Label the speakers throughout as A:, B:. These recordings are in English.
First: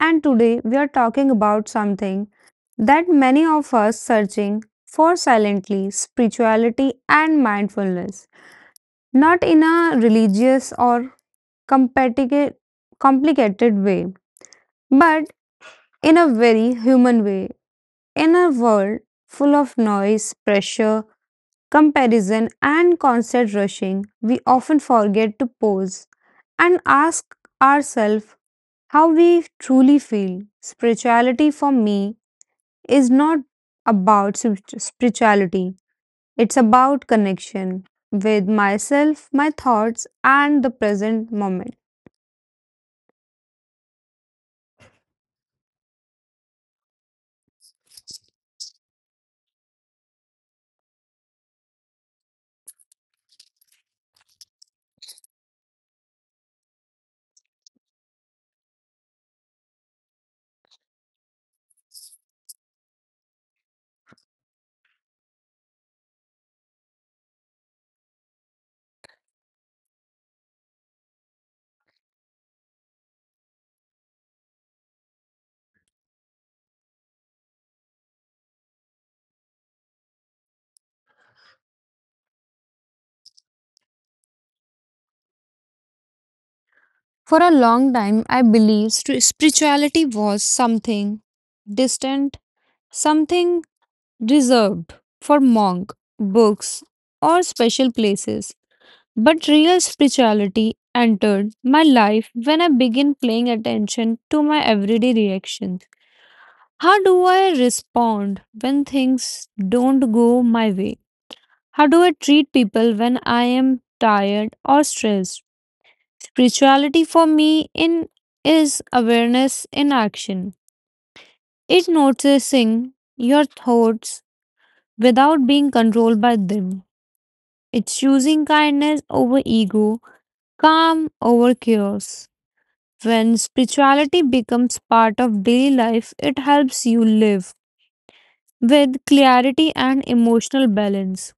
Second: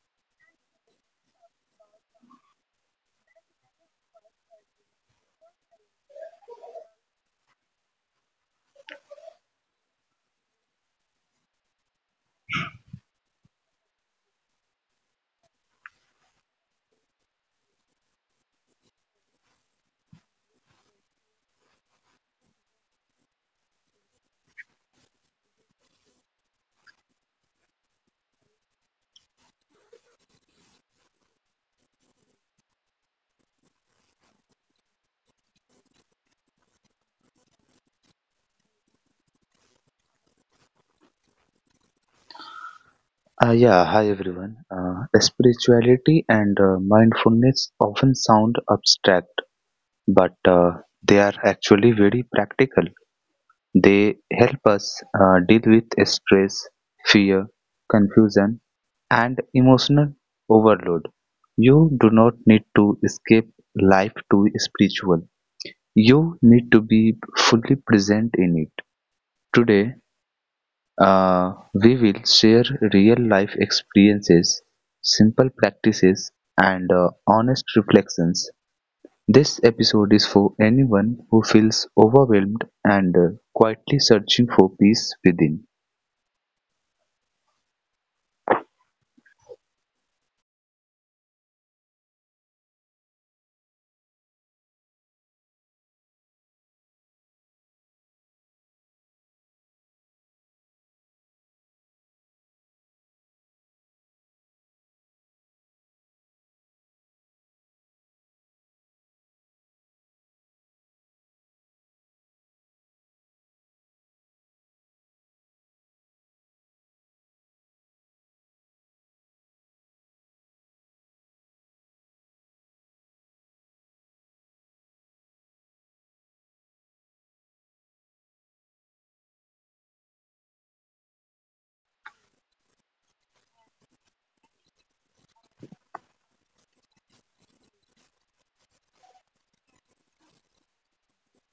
A: And today we are talking about something that many of us searching for silently spirituality and mindfulness, not in a religious or competitive- complicated way, but in a very human way, in a world full of noise, pressure, comparison, and constant rushing, we often forget to pause and ask ourselves how we truly feel. Spirituality for me is not about spirituality, it's about connection with myself, my thoughts, and the present moment.
B: Yeah, hi everyone. Spirituality and mindfulness often sound abstract, but they are actually very practical. They help us deal with stress, fear, confusion, and emotional overload. You do not need to escape life to be spiritual. You need to be fully present in it. Today, we will share real life experiences, simple practices, and honest reflections. This episode is for anyone who feels overwhelmed and quietly searching for peace within.
A: For a long time, I believed spirituality was something distant, something reserved for monk, books, or special places. But real spirituality entered my life when I began paying attention to my everyday reactions. How do I respond when things don't go my way? How do I treat people when I am tired or stressed? Spirituality for me in is awareness in action. It's noticing your thoughts without being controlled by them. It's choosing kindness over ego, calm over chaos. When spirituality becomes part of daily life, it helps you live with clarity and emotional balance.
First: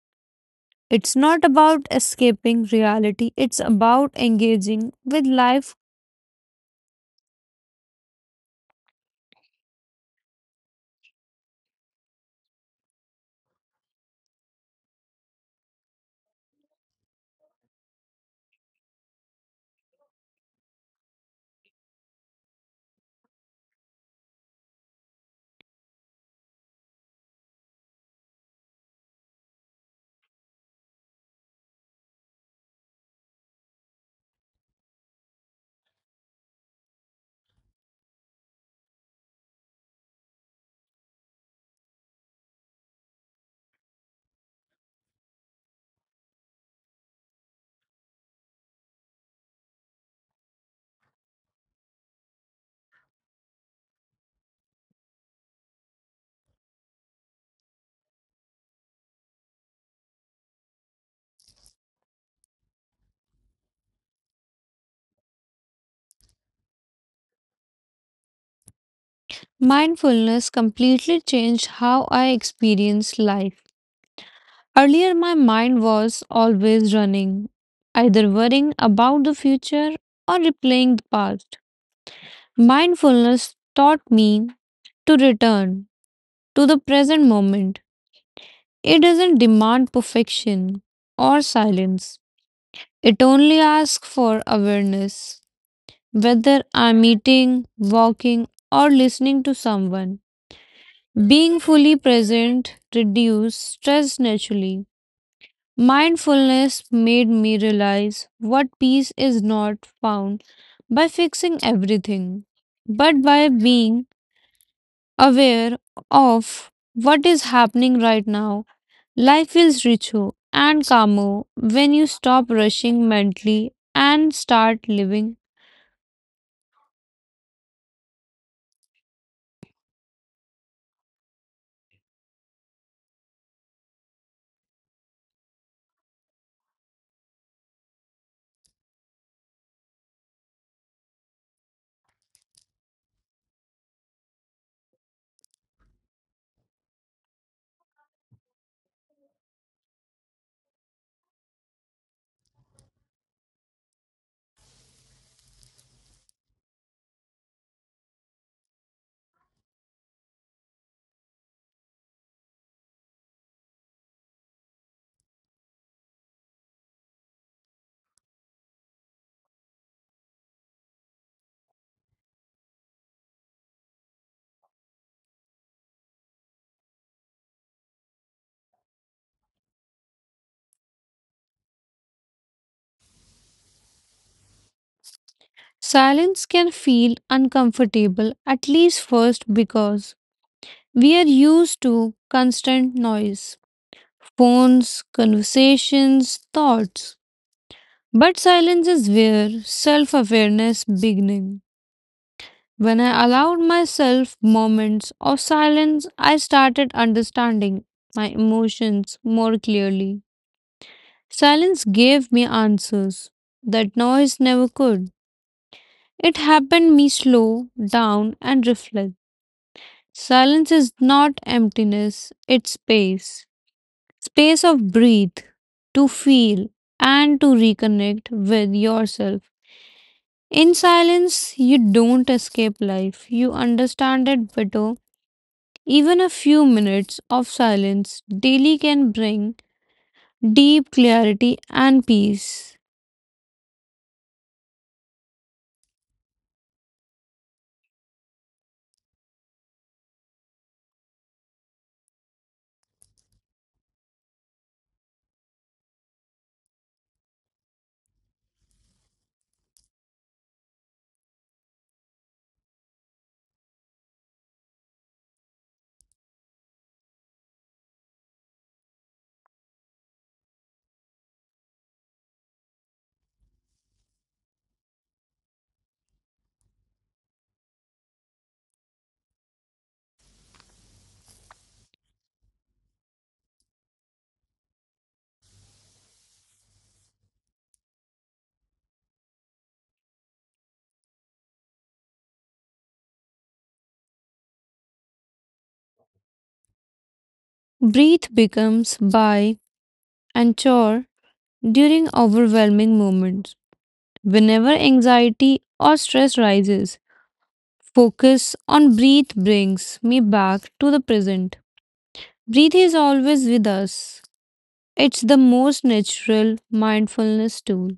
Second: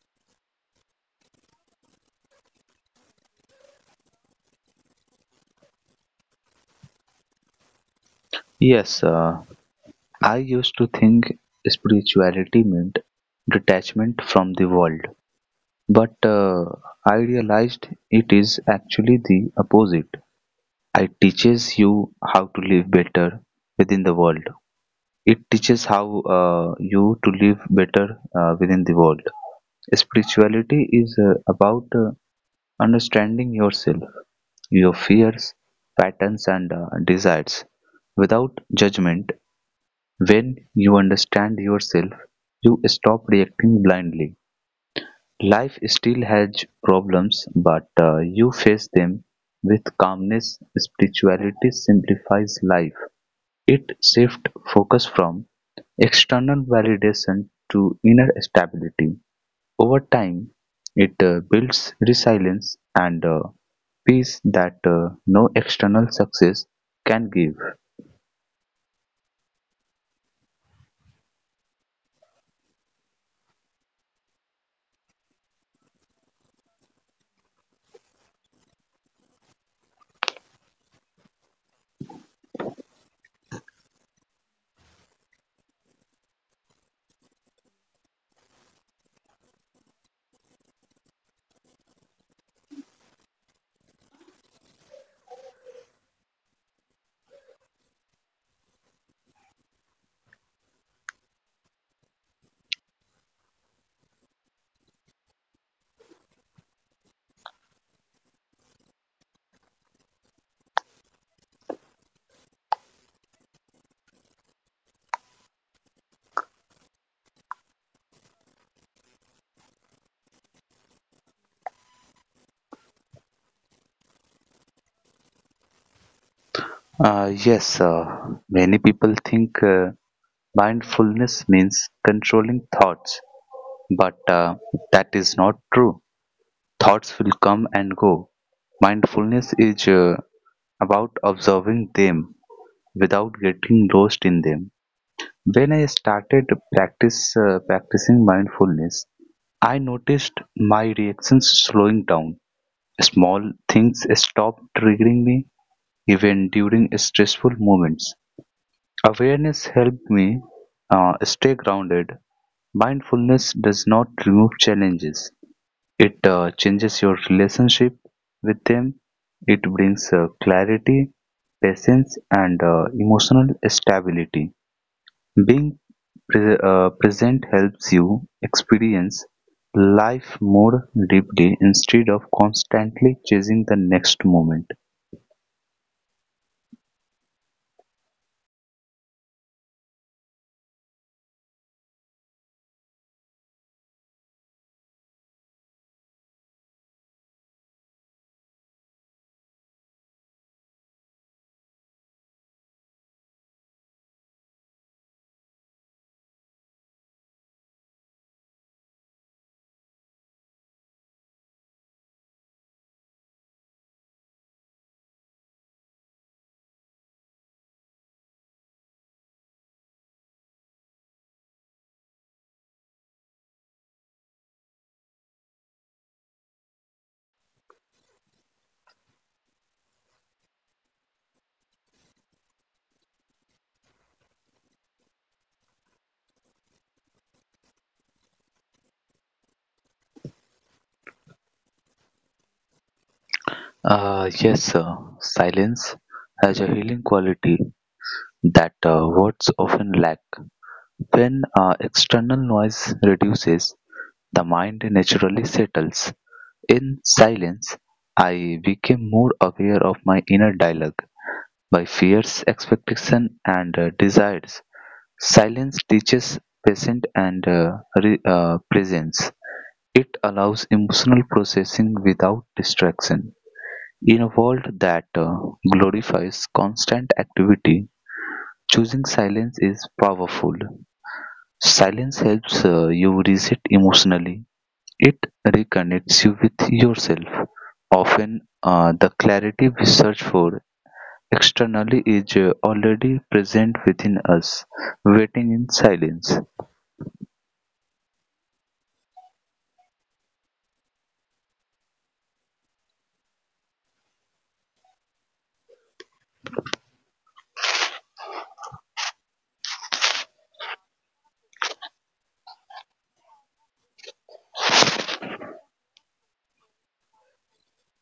A: It's not about escaping reality, it's about engaging with life.
B: Yes, I used to think spirituality meant detachment from the world, but I realized it is actually the opposite. It teaches you how to live better within the world. It teaches how you to live better within the world. Spirituality is about understanding yourself, your fears, patterns, and desires without judgment. When you understand yourself, you stop reacting blindly. Life still has problems, but you face them with calmness. Spirituality simplifies life, it shifts focus from external validation to inner stability. Over time, it builds resilience and peace that no external success can give.
A: Mindfulness completely changed how I experience life. Earlier, my mind was always running, either worrying about the future or replaying the past. Mindfulness taught me to return to the present moment. It doesn't demand perfection or silence. It only asks for awareness. Whether I'm eating, walking, or listening to someone, being fully present reduces stress naturally. Mindfulness made me realize what peace is not found by fixing everything, but by being aware of what is happening right now, life feels richer and calmer when you stop rushing mentally and start living.
B: Yes, many people think mindfulness means controlling thoughts, but that is not true. Thoughts will come and go. Mindfulness is about observing them without getting lost in them. When I started practice practicing mindfulness, I noticed my reactions slowing down. Small things stopped triggering me even during stressful moments. Awareness helped me stay grounded. Mindfulness does not remove challenges. It changes your relationship with them. It brings clarity, patience, and emotional stability. Being present helps you experience life more deeply instead of constantly chasing the next moment.
A: Silence can feel uncomfortable, at least first, because we are used to constant noise, phones, conversations, thoughts. But silence is where self awareness begins. When I allowed myself moments of silence, I started understanding my emotions more clearly. Silence gave me answers that noise never could. It happened me slow down and reflect. Silence is not emptiness, it's space. Space of breathe, to feel, and to reconnect with yourself. In silence, you don't escape life, you understand it better. Even a few minutes of silence daily can bring deep clarity and peace.
B: Yes, sir. Silence has a healing quality that words often lack. When external noise reduces, the mind naturally settles. In silence, I became more aware of my inner dialogue, my fears, expectations, and desires. Silence teaches patience and presence. It allows emotional processing without distraction. In a world that glorifies constant activity, choosing silence is powerful. Silence helps you reset emotionally. It reconnects you with yourself. Often, the clarity we search for externally is already present within us, waiting in silence.
A: Breathe becomes by and chore during overwhelming moments. Whenever anxiety or stress rises, focus on breathe brings me back to the present. Breathe is always with us. It's the most natural mindfulness tool.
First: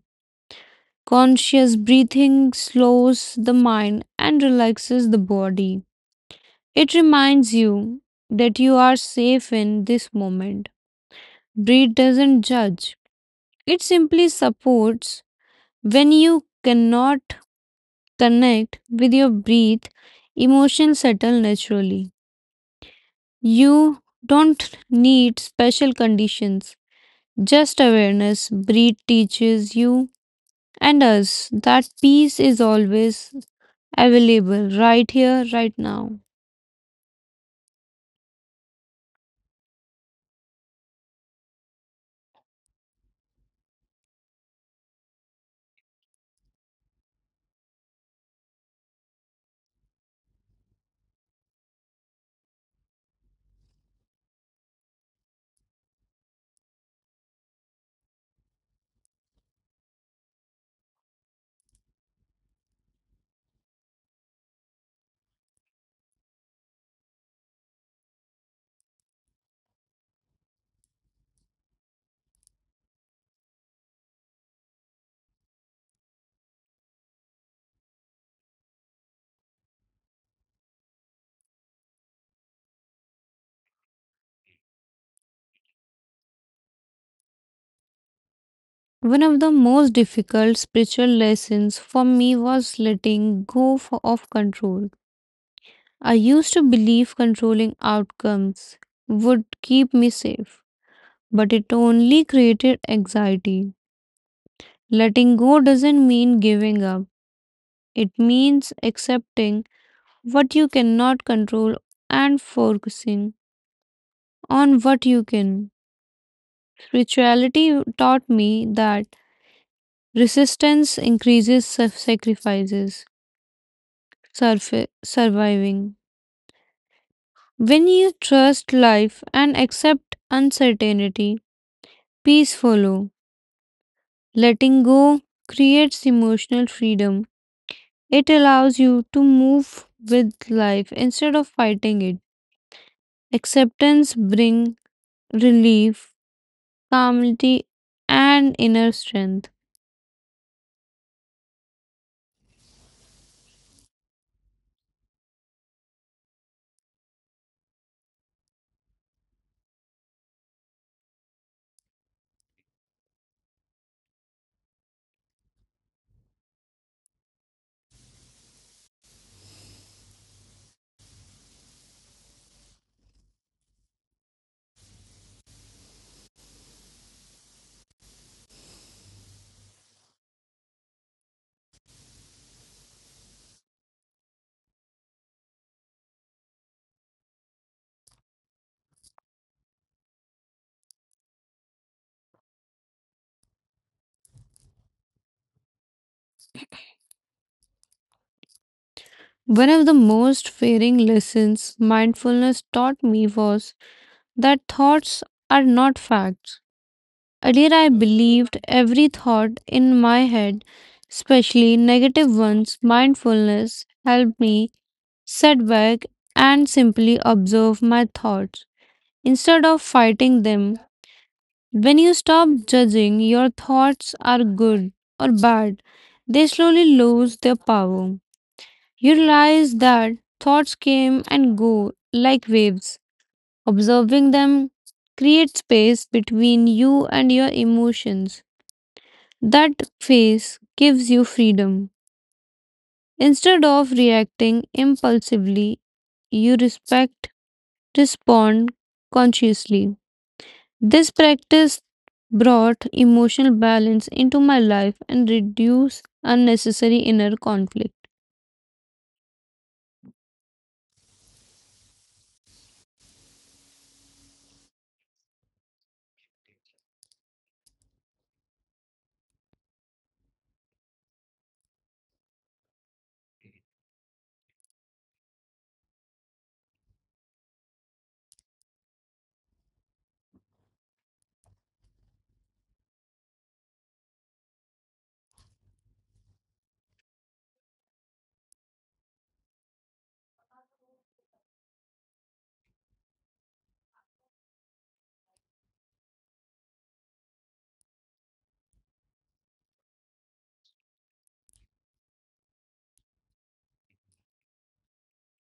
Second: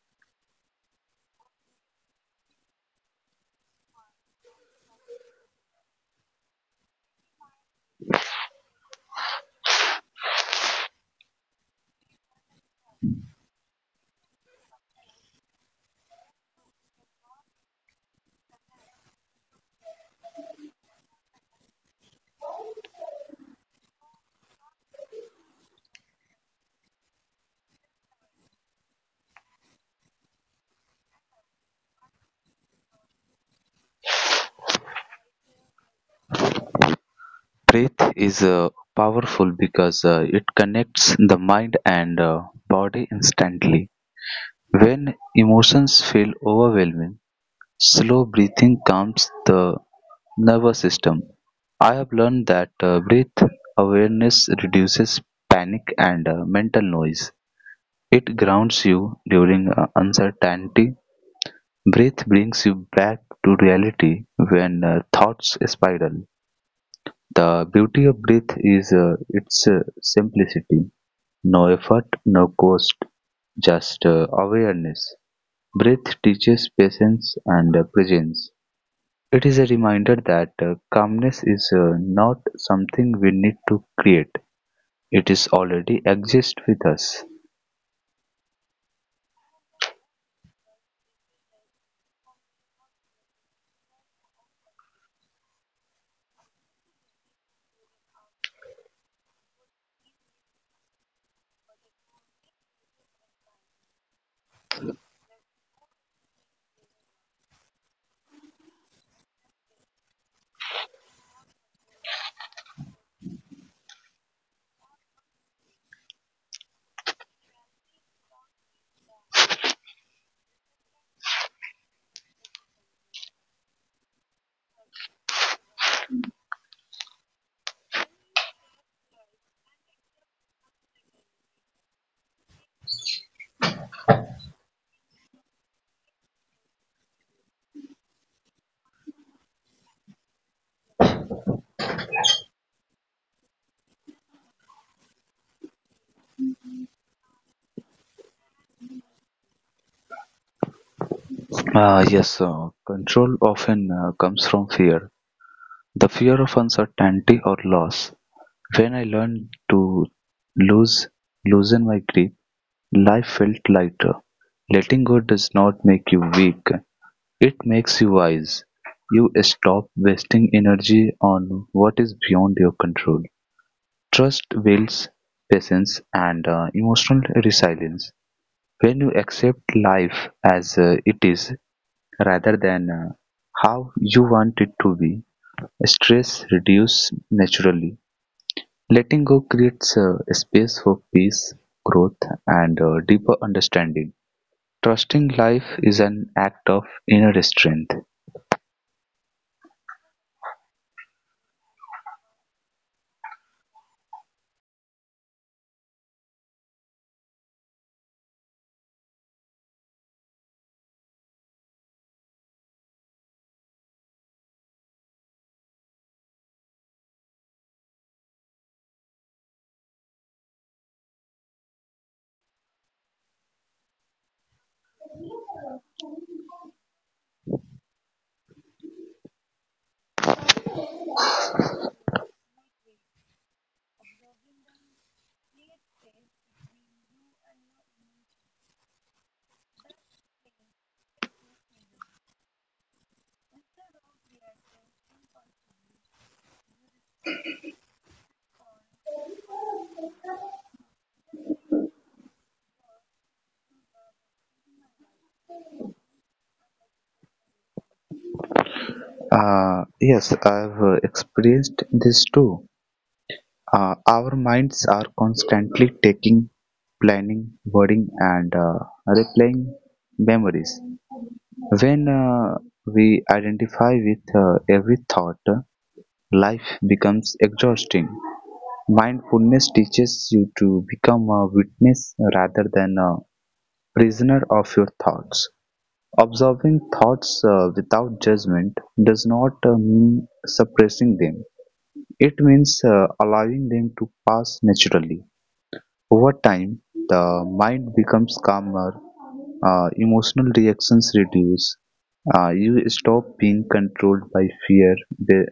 A: Conscious breathing slows the mind and relaxes the body. It reminds you that you are safe in this moment. Breed doesn't judge, it simply supports when you cannot connect with your breath, emotions settle naturally. You don't need special conditions, just awareness. Breath teaches you and us that peace is always available right here, right now.
B: Breath is powerful because it connects the mind and body instantly. When emotions feel overwhelming, slow breathing calms the nervous system. I have learned that breath awareness reduces panic and mental noise. It grounds you during uncertainty. Breath brings you back to reality when thoughts spiral. The beauty of breath is its simplicity: no effort, no cost, just awareness. Breath teaches patience and presence. It is a reminder that calmness is not something we need to create. It is already exist with us.
A: One of the most difficult spiritual lessons for me was letting go of control. I used to believe controlling outcomes would keep me safe, but it only created anxiety. Letting go doesn't mean giving up, it means accepting what you cannot control and focusing on what you can. Spirituality taught me that resistance increases sacrifices surviving. When you trust life and accept uncertainty, peace follows. Letting go creates emotional freedom. It allows you to move with life instead of fighting it. Acceptance brings relief, calmity, and inner strength.
B: Ah, yes, control often comes from fear. The fear of uncertainty or loss. When I learned to lose, loosen my grip, life felt lighter. Letting go does not make you weak, it makes you wise. You stop wasting energy on what is beyond your control. Trust builds patience and emotional resilience. When you accept life as it is rather than how you want it to be, stress reduces naturally. Letting go creates a space for peace, growth, and deeper understanding. Trusting life is an act of inner strength.
A: One of the most fearing lessons mindfulness taught me was that thoughts are not facts. Earlier, I believed every thought in my head, especially negative ones. Mindfulness helped me sit back and simply observe my thoughts instead of fighting them. When you stop judging, your thoughts are good or bad, they slowly lose their power. You realize that thoughts came and go like waves. Observing them creates space between you and your emotions. That phase gives you freedom. Instead of reacting impulsively, you respect, respond consciously. This practice brought emotional balance into my life and reduced unnecessary inner conflict.
B: Yes, I've experienced this too. Our minds are constantly taking, planning, wording, and replaying memories. When we identify with every thought, life becomes exhausting. Mindfulness teaches you to become a witness rather than a prisoner of your thoughts. Observing thoughts without judgment does not mean suppressing them. It means allowing them to pass naturally. Over time, the mind becomes calmer, emotional reactions reduce, you stop being controlled by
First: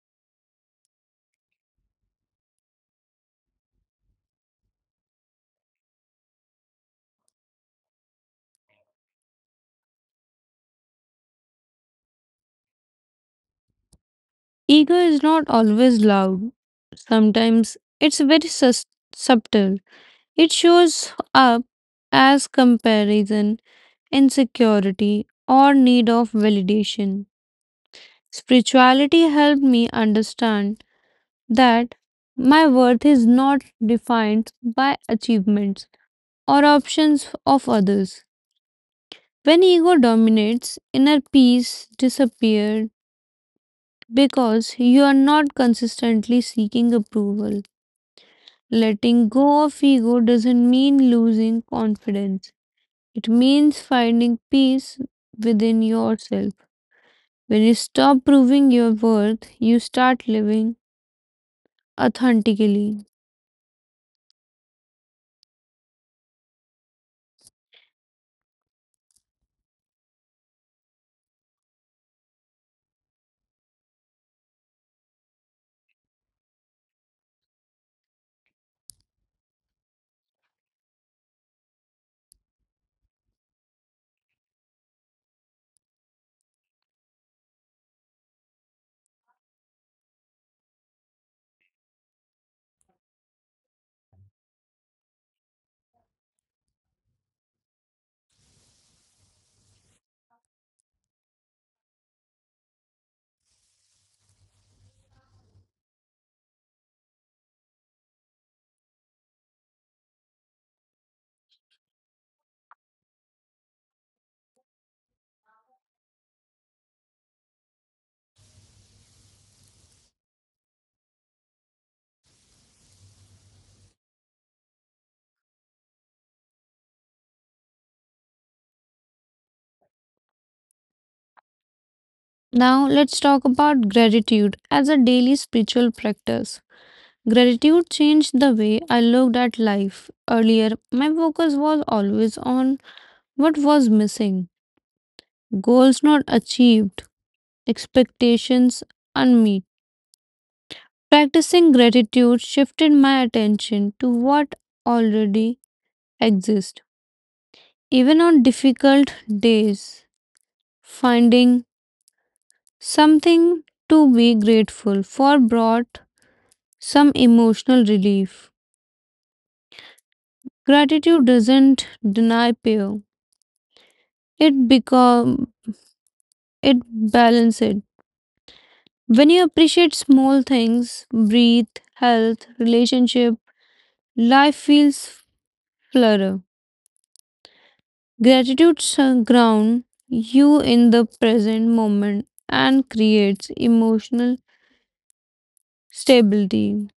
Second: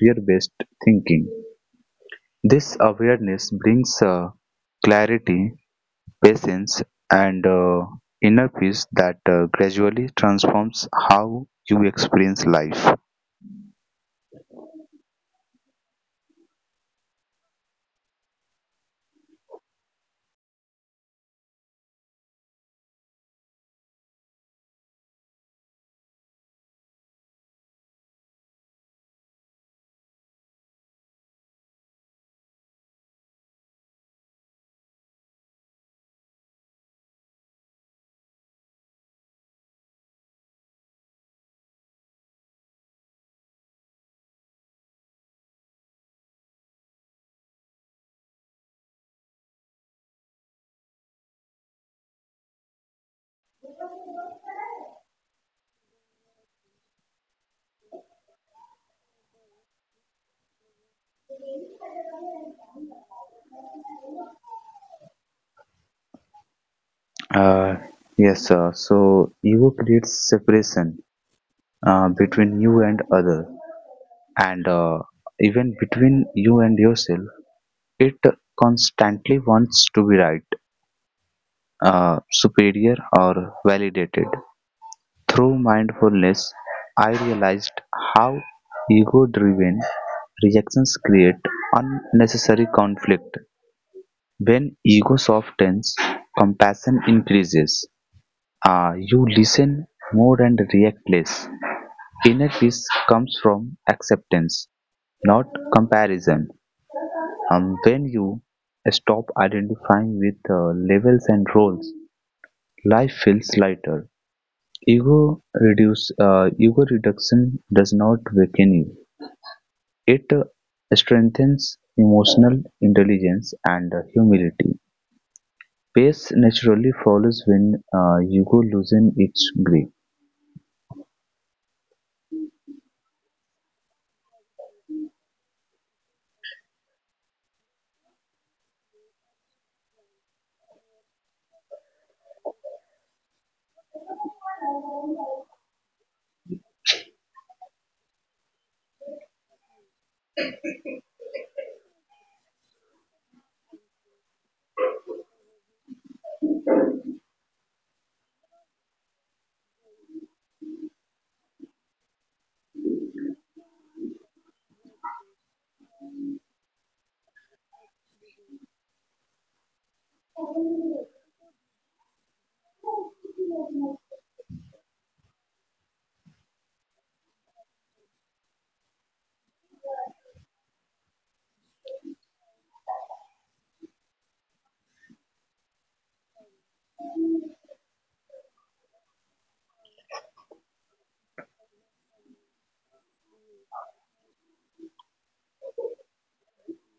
B: fear-based thinking. This awareness brings clarity, patience, and inner peace that gradually transforms how you experience life.
A: Ego is not always loud, sometimes it's very subtle. It shows up as comparison, insecurity, or need of validation. Spirituality helped me understand that my worth is not defined by achievements or options of others. When ego dominates, inner peace disappears because you are not consistently seeking approval. Letting go of ego doesn't mean losing confidence, it means finding peace within yourself. When you stop proving your worth, you start living authentically.
B: Uh, yes, so ego creates separation between you and other, and even between you and yourself. It constantly wants to be right, superior, or validated. Through mindfulness, I realized how ego-driven reactions create unnecessary conflict. When ego softens, compassion increases. You listen more and react less. Inner peace comes from acceptance, not comparison. When you stop identifying with levels and roles, life feels lighter. Ego reduction does not weaken you; it strengthens emotional intelligence and humility. Pace naturally follows when ego loses its grip.
A: Now, let's talk about gratitude as a daily spiritual practice. Gratitude changed the way I looked at life. Earlier, my focus was always on what was missing, goals not achieved, expectations unmet. Practicing gratitude shifted my attention to what already exists. Even on difficult days, finding something to be grateful for brought some emotional relief. Gratitude doesn't deny fear. It become it balances it. When you appreciate small things, breathe, health, relationship, life feels flutter. Gratitude grounds you in the present moment and creates emotional stability.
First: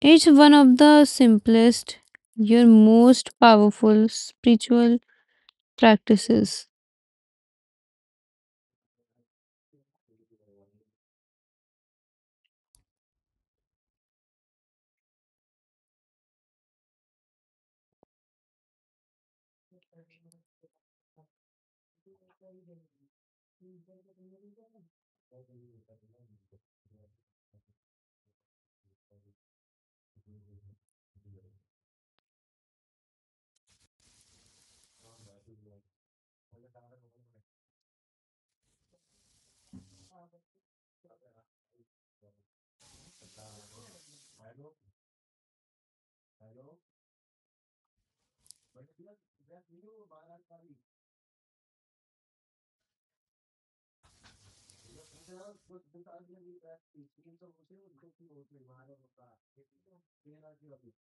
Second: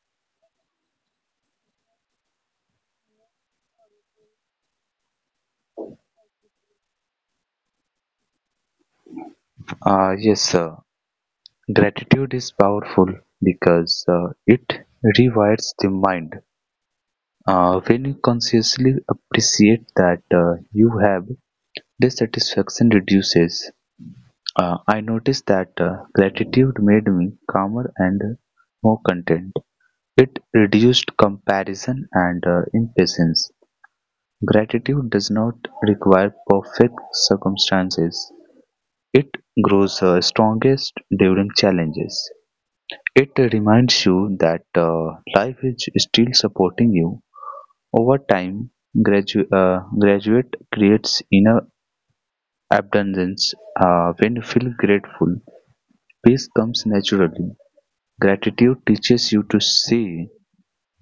A: It's one of the simplest, your most powerful spiritual practices.
B: Yes, sir. Gratitude is powerful because it rewires the mind. When you consciously appreciate that you have, dissatisfaction reduces. I noticed that gratitude made me calmer and more content. It reduced comparison and impatience. Gratitude does not require perfect circumstances. It grows strongest during challenges. It reminds you that life is still supporting you. Over time, graduate creates inner abundance. When you feel grateful, peace comes naturally. Gratitude teaches you to see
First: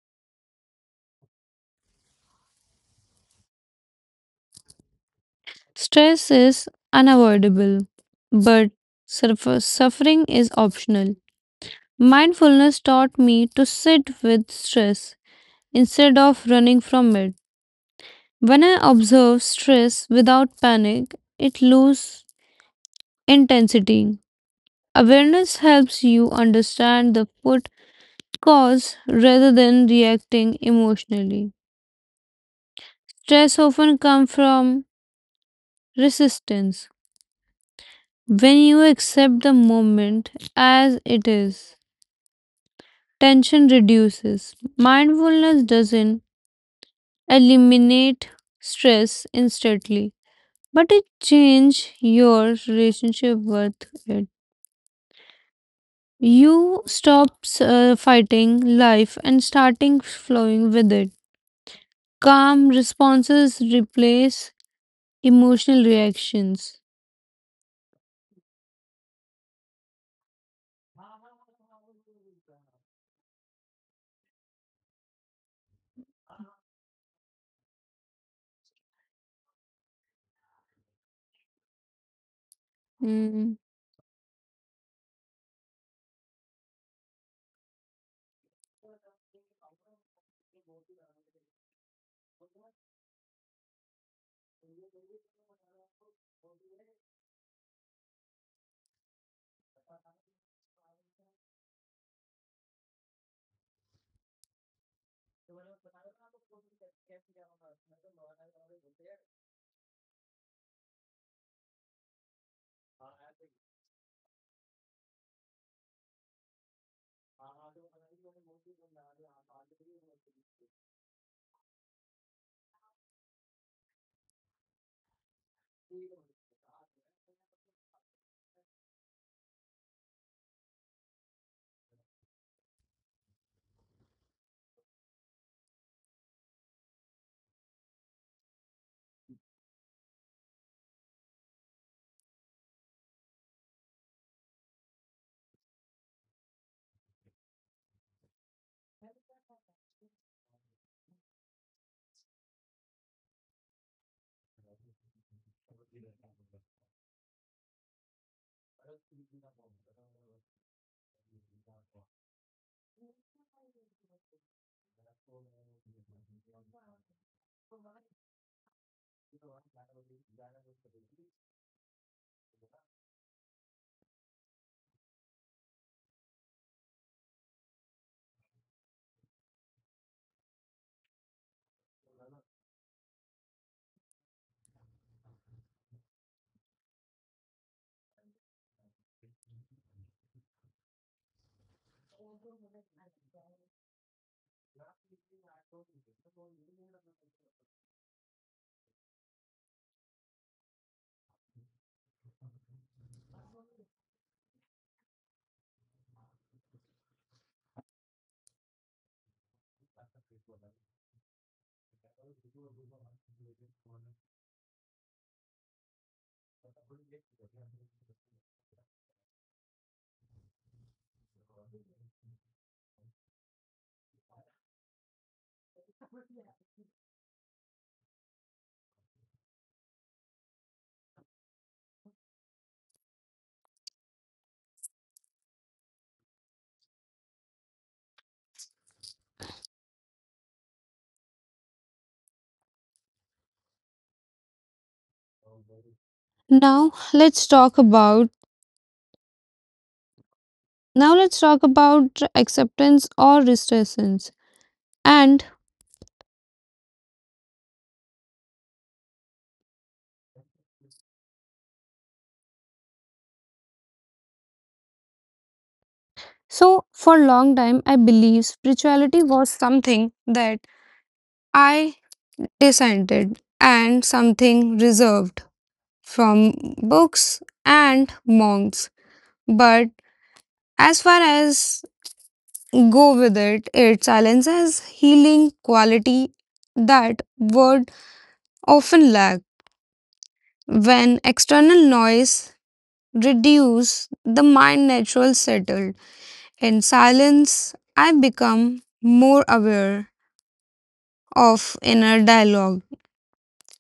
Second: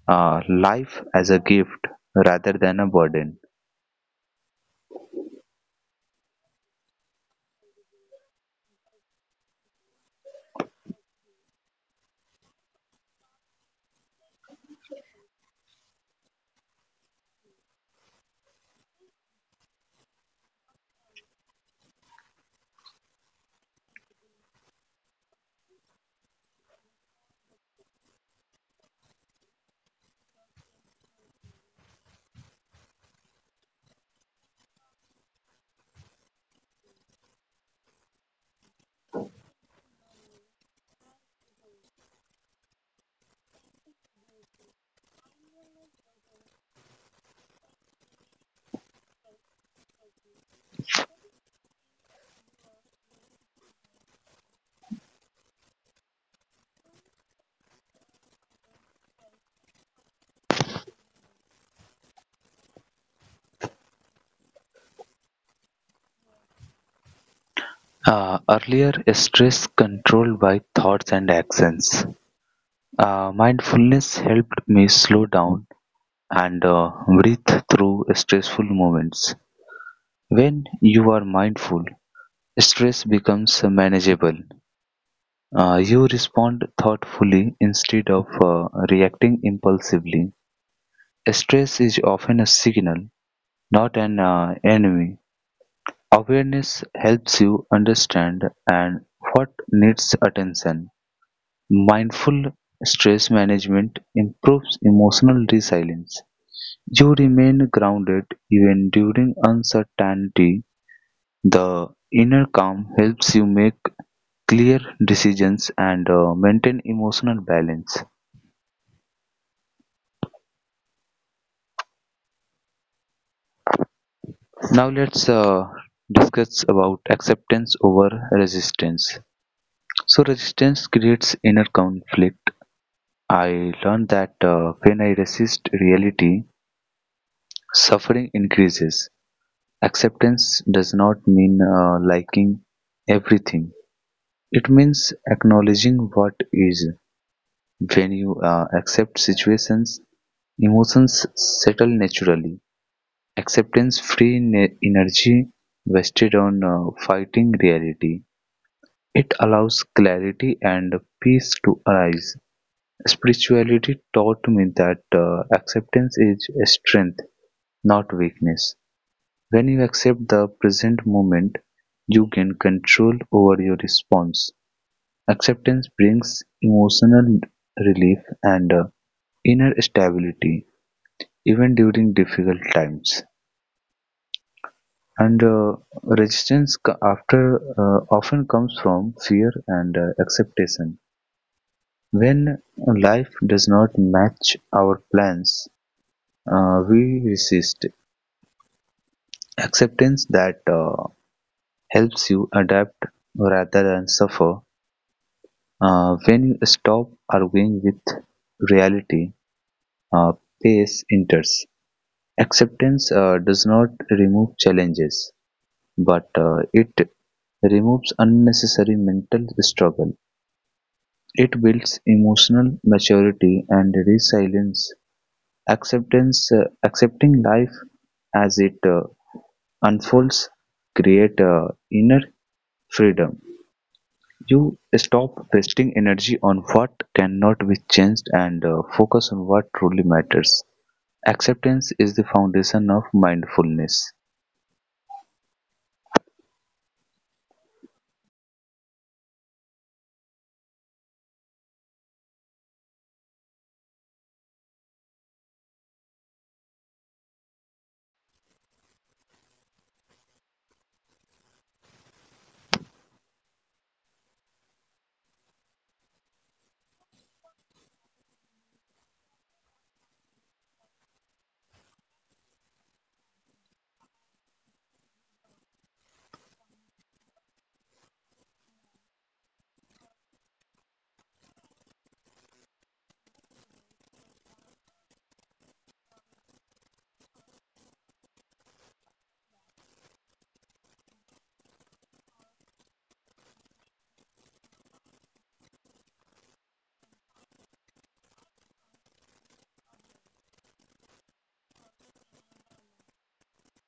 B: uh, life as a gift rather than a burden.
A: Stress is unavoidable, but suffering is optional. Mindfulness taught me to sit with stress instead of running from it. When I observe stress without panic, it loses intensity. Awareness helps you understand the root cause rather than reacting emotionally. Stress often comes from resistance. When you accept the moment as it is, tension reduces. Mindfulness doesn't eliminate stress instantly, but it changes your relationship with it. You stop fighting life and starting flowing with it. Calm responses replace emotional reactions.
B: Earlier, stress controlled by thoughts and actions. Mindfulness helped me slow down and breathe through stressful moments. When you are mindful, stress
A: Mm.
B: becomes manageable. You respond thoughtfully instead of reacting impulsively. Stress is often a signal, not an enemy. Awareness helps you understand and what needs attention. Mindful stress management improves emotional resilience. You remain grounded even during uncertainty. The inner calm helps you make clear decisions and maintain emotional balance. Now let's discuss about acceptance over resistance. So resistance creates inner conflict. I learned that when I resist reality, suffering increases. Acceptance does not mean liking everything. It means acknowledging what is. When you accept situations, emotions settle naturally. Acceptance energy wasted on fighting reality. It allows clarity and peace to arise. Spirituality taught me that acceptance is a strength, not weakness. When you accept the present moment, you gain control over your response. Acceptance brings emotional relief and inner stability even during difficult times. And resistance co- after often comes from fear and acceptation. When life does not match our plans, we resist. Acceptance that helps you adapt rather than suffer. When you stop arguing with reality, uh, pace enters. Acceptance does not remove challenges, but it removes unnecessary mental struggle. It builds emotional maturity and resilience. Accepting life as it unfolds, create inner freedom. You stop wasting energy on what cannot be changed and focus on what truly matters. Acceptance is the foundation of mindfulness.
A: Now let's talk about now let's talk about acceptance or resistance. And so for long time I believe spirituality was something that I dissented and something reserved from books and monks. But as far as go with it, it silences healing quality that word often lack when external noise reduce the mind natural settled in silence I become more aware of inner dialogue.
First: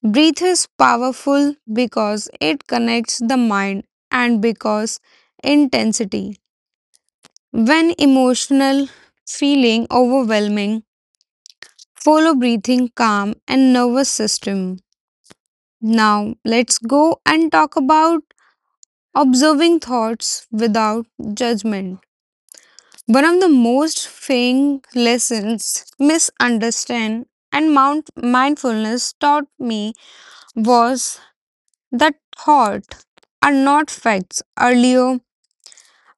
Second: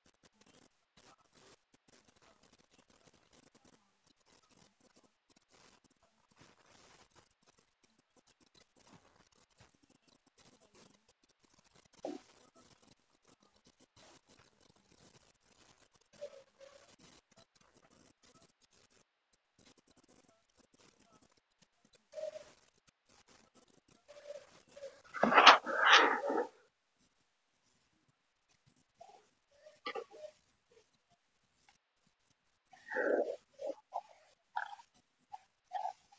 A: Breath is powerful because it connects the mind and because intensity. When emotional feeling overwhelming, follow breathing calm and nervous system. Now let's go and talk about observing thoughts without judgment. One of the most freeing lessons misunderstand and mount mindfulness taught me was that thought are not facts. Earlier,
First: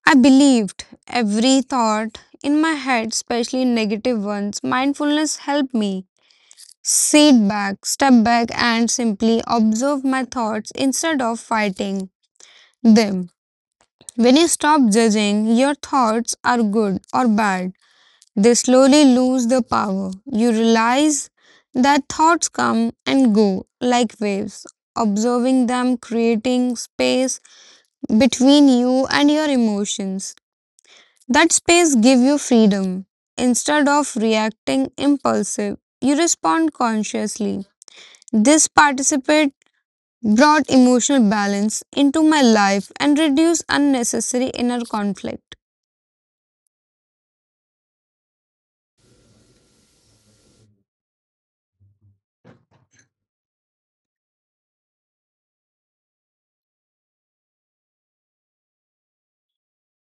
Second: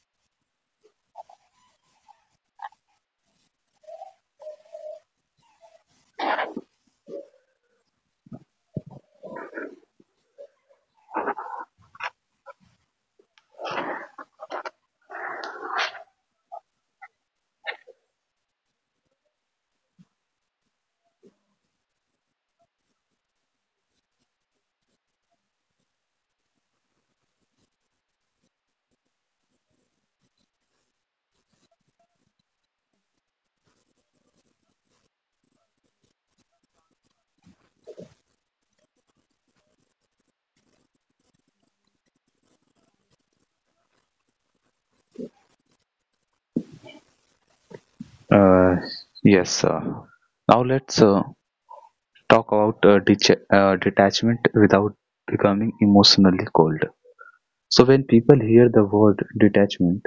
A: I believed every thought in my head, especially negative ones. Mindfulness helped me sit back, step back, and simply observe my thoughts instead of fighting them. When you stop judging, your thoughts are good or bad. They slowly lose the power. You realize that thoughts come and go like waves. Observing them, creating space between you and your emotions. That space give you freedom. Instead of reacting impulsive, you respond consciously. This participate brought emotional balance into my life and reduced unnecessary inner conflict.
B: Uh, yes, sir. Now let's talk about detachment without becoming emotionally cold. So, when people hear the word detachment,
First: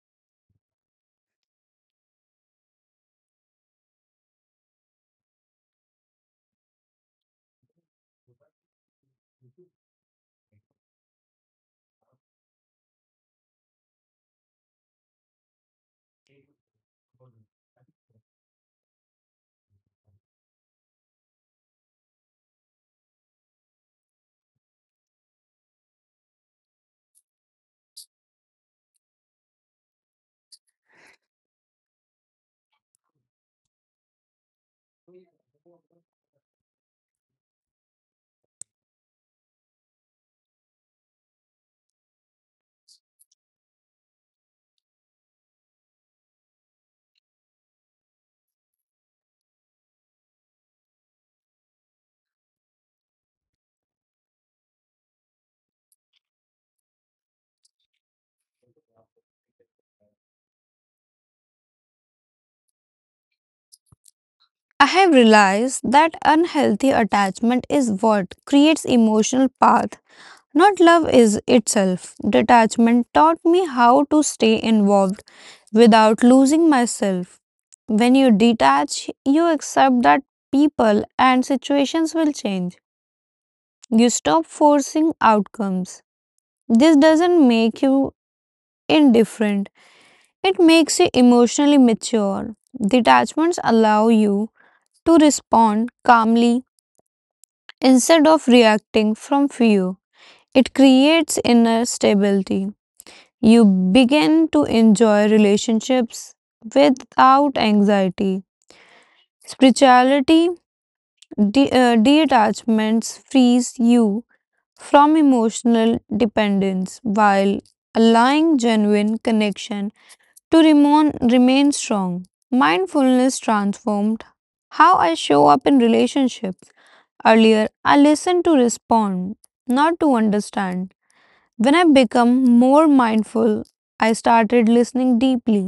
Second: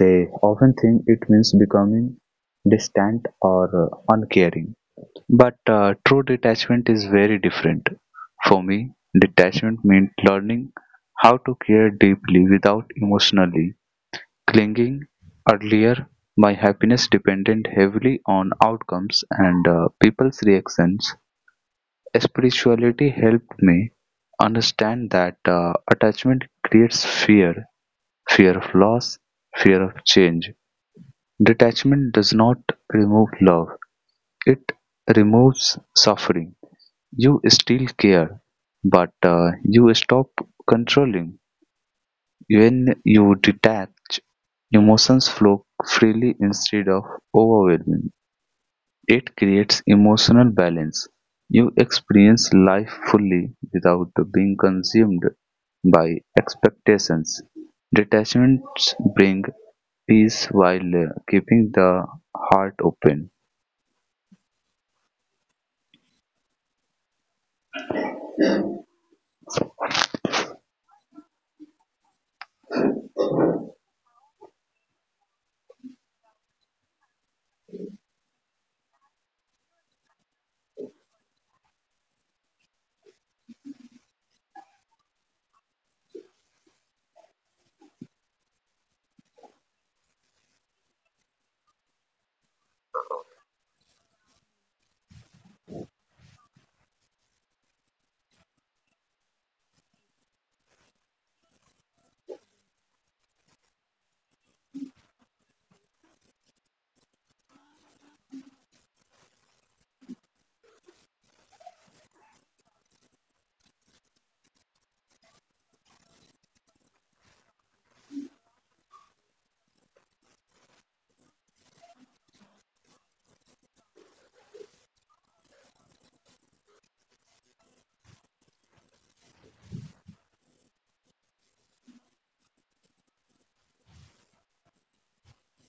B: they often think it means becoming distant or uncaring. But true detachment is very different. For me, detachment means learning how to care deeply without emotionally clinging. Earlier, my happiness depended heavily on outcomes and people's reactions. Spirituality helped me understand that attachment creates fear, fear of loss, fear of change. Detachment does not remove love, it removes suffering. You still care, but you stop controlling. When you detach, emotions flow freely instead of overwhelming. It creates emotional balance. You experience life fully without being consumed by expectations. Detachments bring peace while keeping the heart open.
A: I have realized that unhealthy attachment is what creates emotional path. Not love is itself. Detachment taught me how to stay involved without losing myself. When you detach, you accept that people and situations will change. You stop forcing outcomes. This doesn't make you indifferent, it makes you emotionally mature. Detachments allow you to respond calmly instead of reacting from fear. It creates inner stability. You begin to enjoy relationships without anxiety. Spirituality detachments frees you from emotional dependence while allowing genuine connection to remain strong. Mindfulness transformed how I show up in relationships. Earlier, I listened to respond, not to understand. When I become more mindful, I started listening deeply,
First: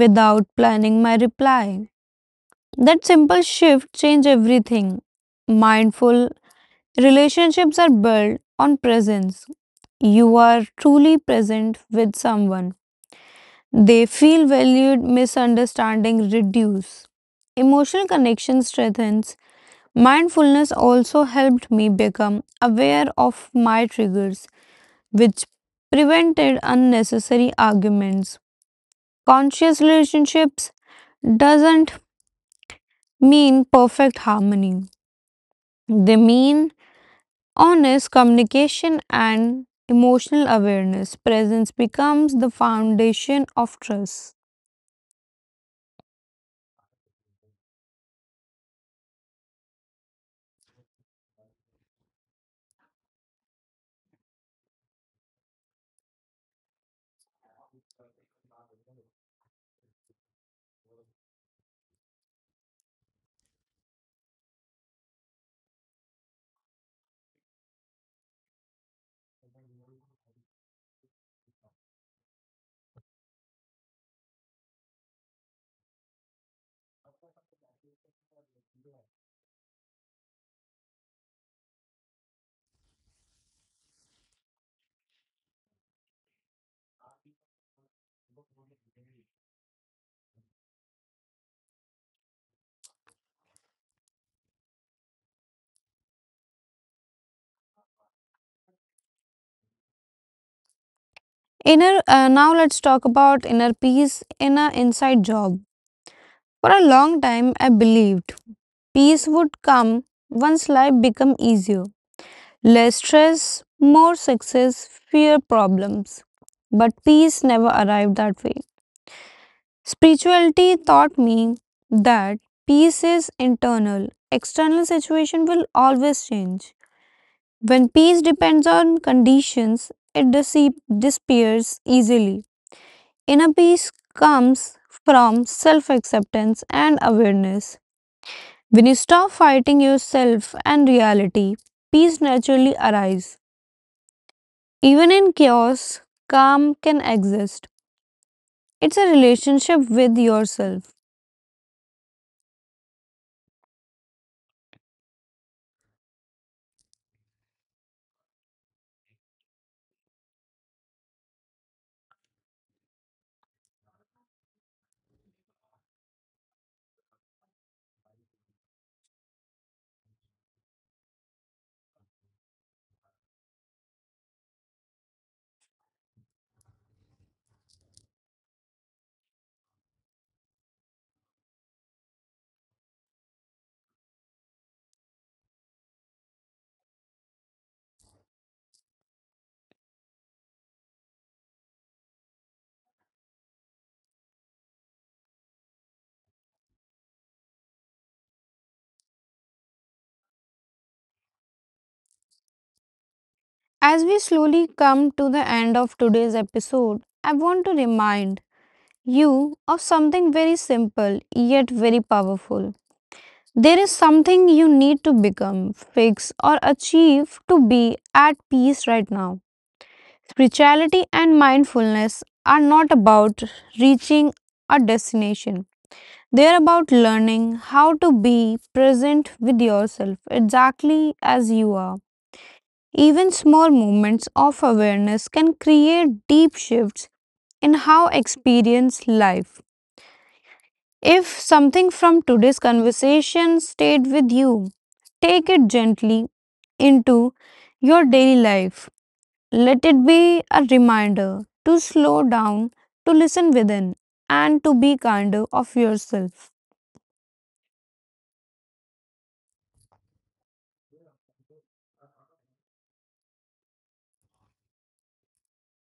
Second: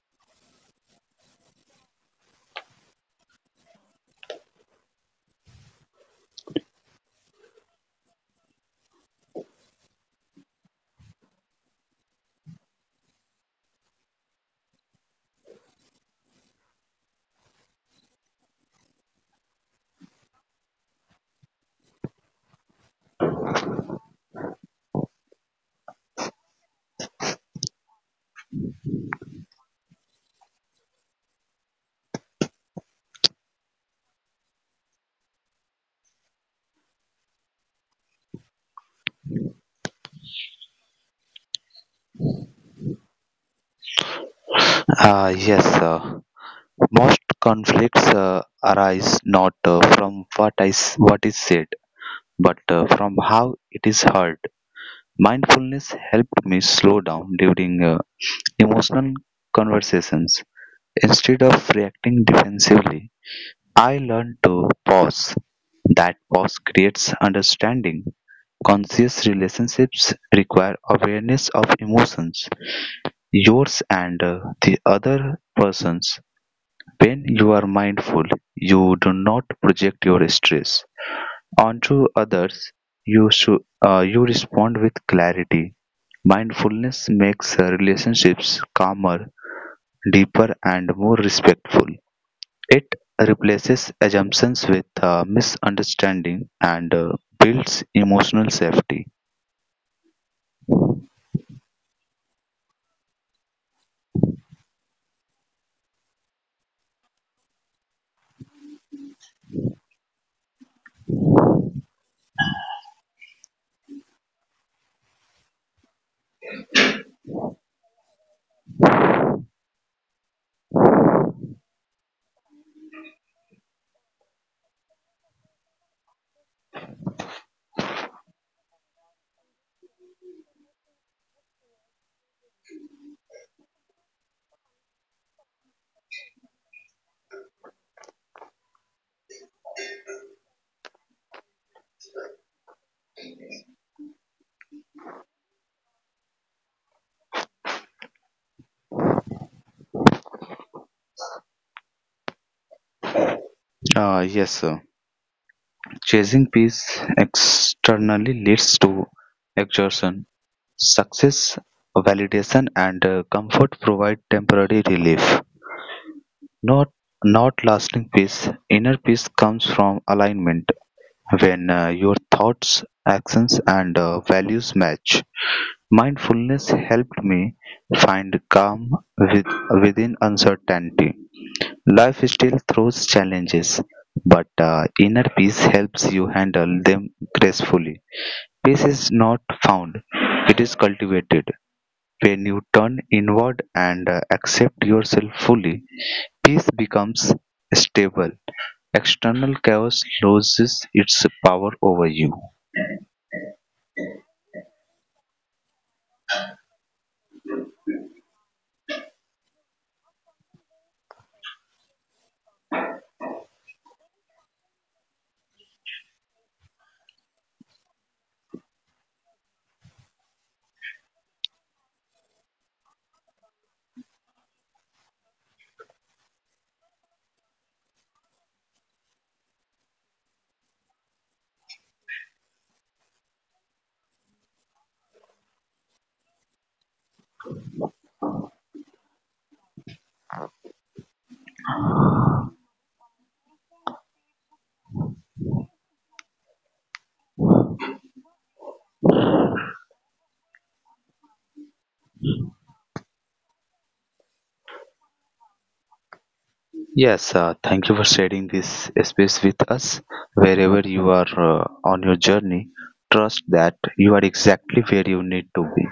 A: without planning my reply. That simple shift changed everything. Mindful relationships are built on presence. You are truly present with someone. They feel valued, misunderstanding reduce. Emotional connection strengthens. Mindfulness also helped me become aware of my triggers, which prevented unnecessary arguments. Conscious relationships doesn't mean perfect harmony. They mean honest communication and emotional awareness. Presence becomes the foundation of trust.
B: Ah, yes, sir. Most conflicts arise not from what is said, but from how it is heard. Mindfulness helped me slow down during emotional conversations. Instead of reacting defensively, I learned to pause. That pause creates understanding. Conscious relationships require awareness of emotions, yours and the other person's. When you are mindful, you do not project your stress onto others. You should you respond with clarity. Mindfulness makes relationships calmer, deeper, and more respectful. It replaces assumptions with misunderstanding and builds emotional safety.
A: Now let's talk about inner peace in an inside job. For a long time, I believed peace would come once life become easier. Less stress, more success, fewer problems. But peace never arrived that way. Spirituality taught me that peace is internal. External situation will always change. When peace depends on conditions, it disappears easily. Inner peace comes from self acceptance and awareness. When you stop fighting yourself and reality, peace naturally arises. Even in chaos, calm can exist. It's a relationship with yourself.
B: Yes, sir. Chasing peace externally leads to exhaustion. Success, validation and comfort provide temporary relief, not not lasting peace. Inner peace comes from alignment when your thoughts, actions and values match. Mindfulness helped me find calm with, within uncertainty. Life still throws challenges, but inner peace helps you handle them gracefully. Peace is not found, it is cultivated. When you turn inward and accept yourself fully, peace becomes stable. External chaos loses its power over you.
A: As we slowly come to the end of today's episode, I want to remind you of something very simple yet very powerful. There is something you need to become, fix, or achieve to be at peace right now. Spirituality and mindfulness are not about reaching a destination. They are about learning how to be present with yourself exactly as you are. Even small moments of awareness can create deep shifts in how experience life. If something from today's conversation stayed with you, take it gently into your daily life. Let it be a reminder to slow down, to listen within, and to be kinder of yourself.
B: Yes, thank you for sharing this space with us. Wherever you are on your journey, trust that you are exactly where you need to be.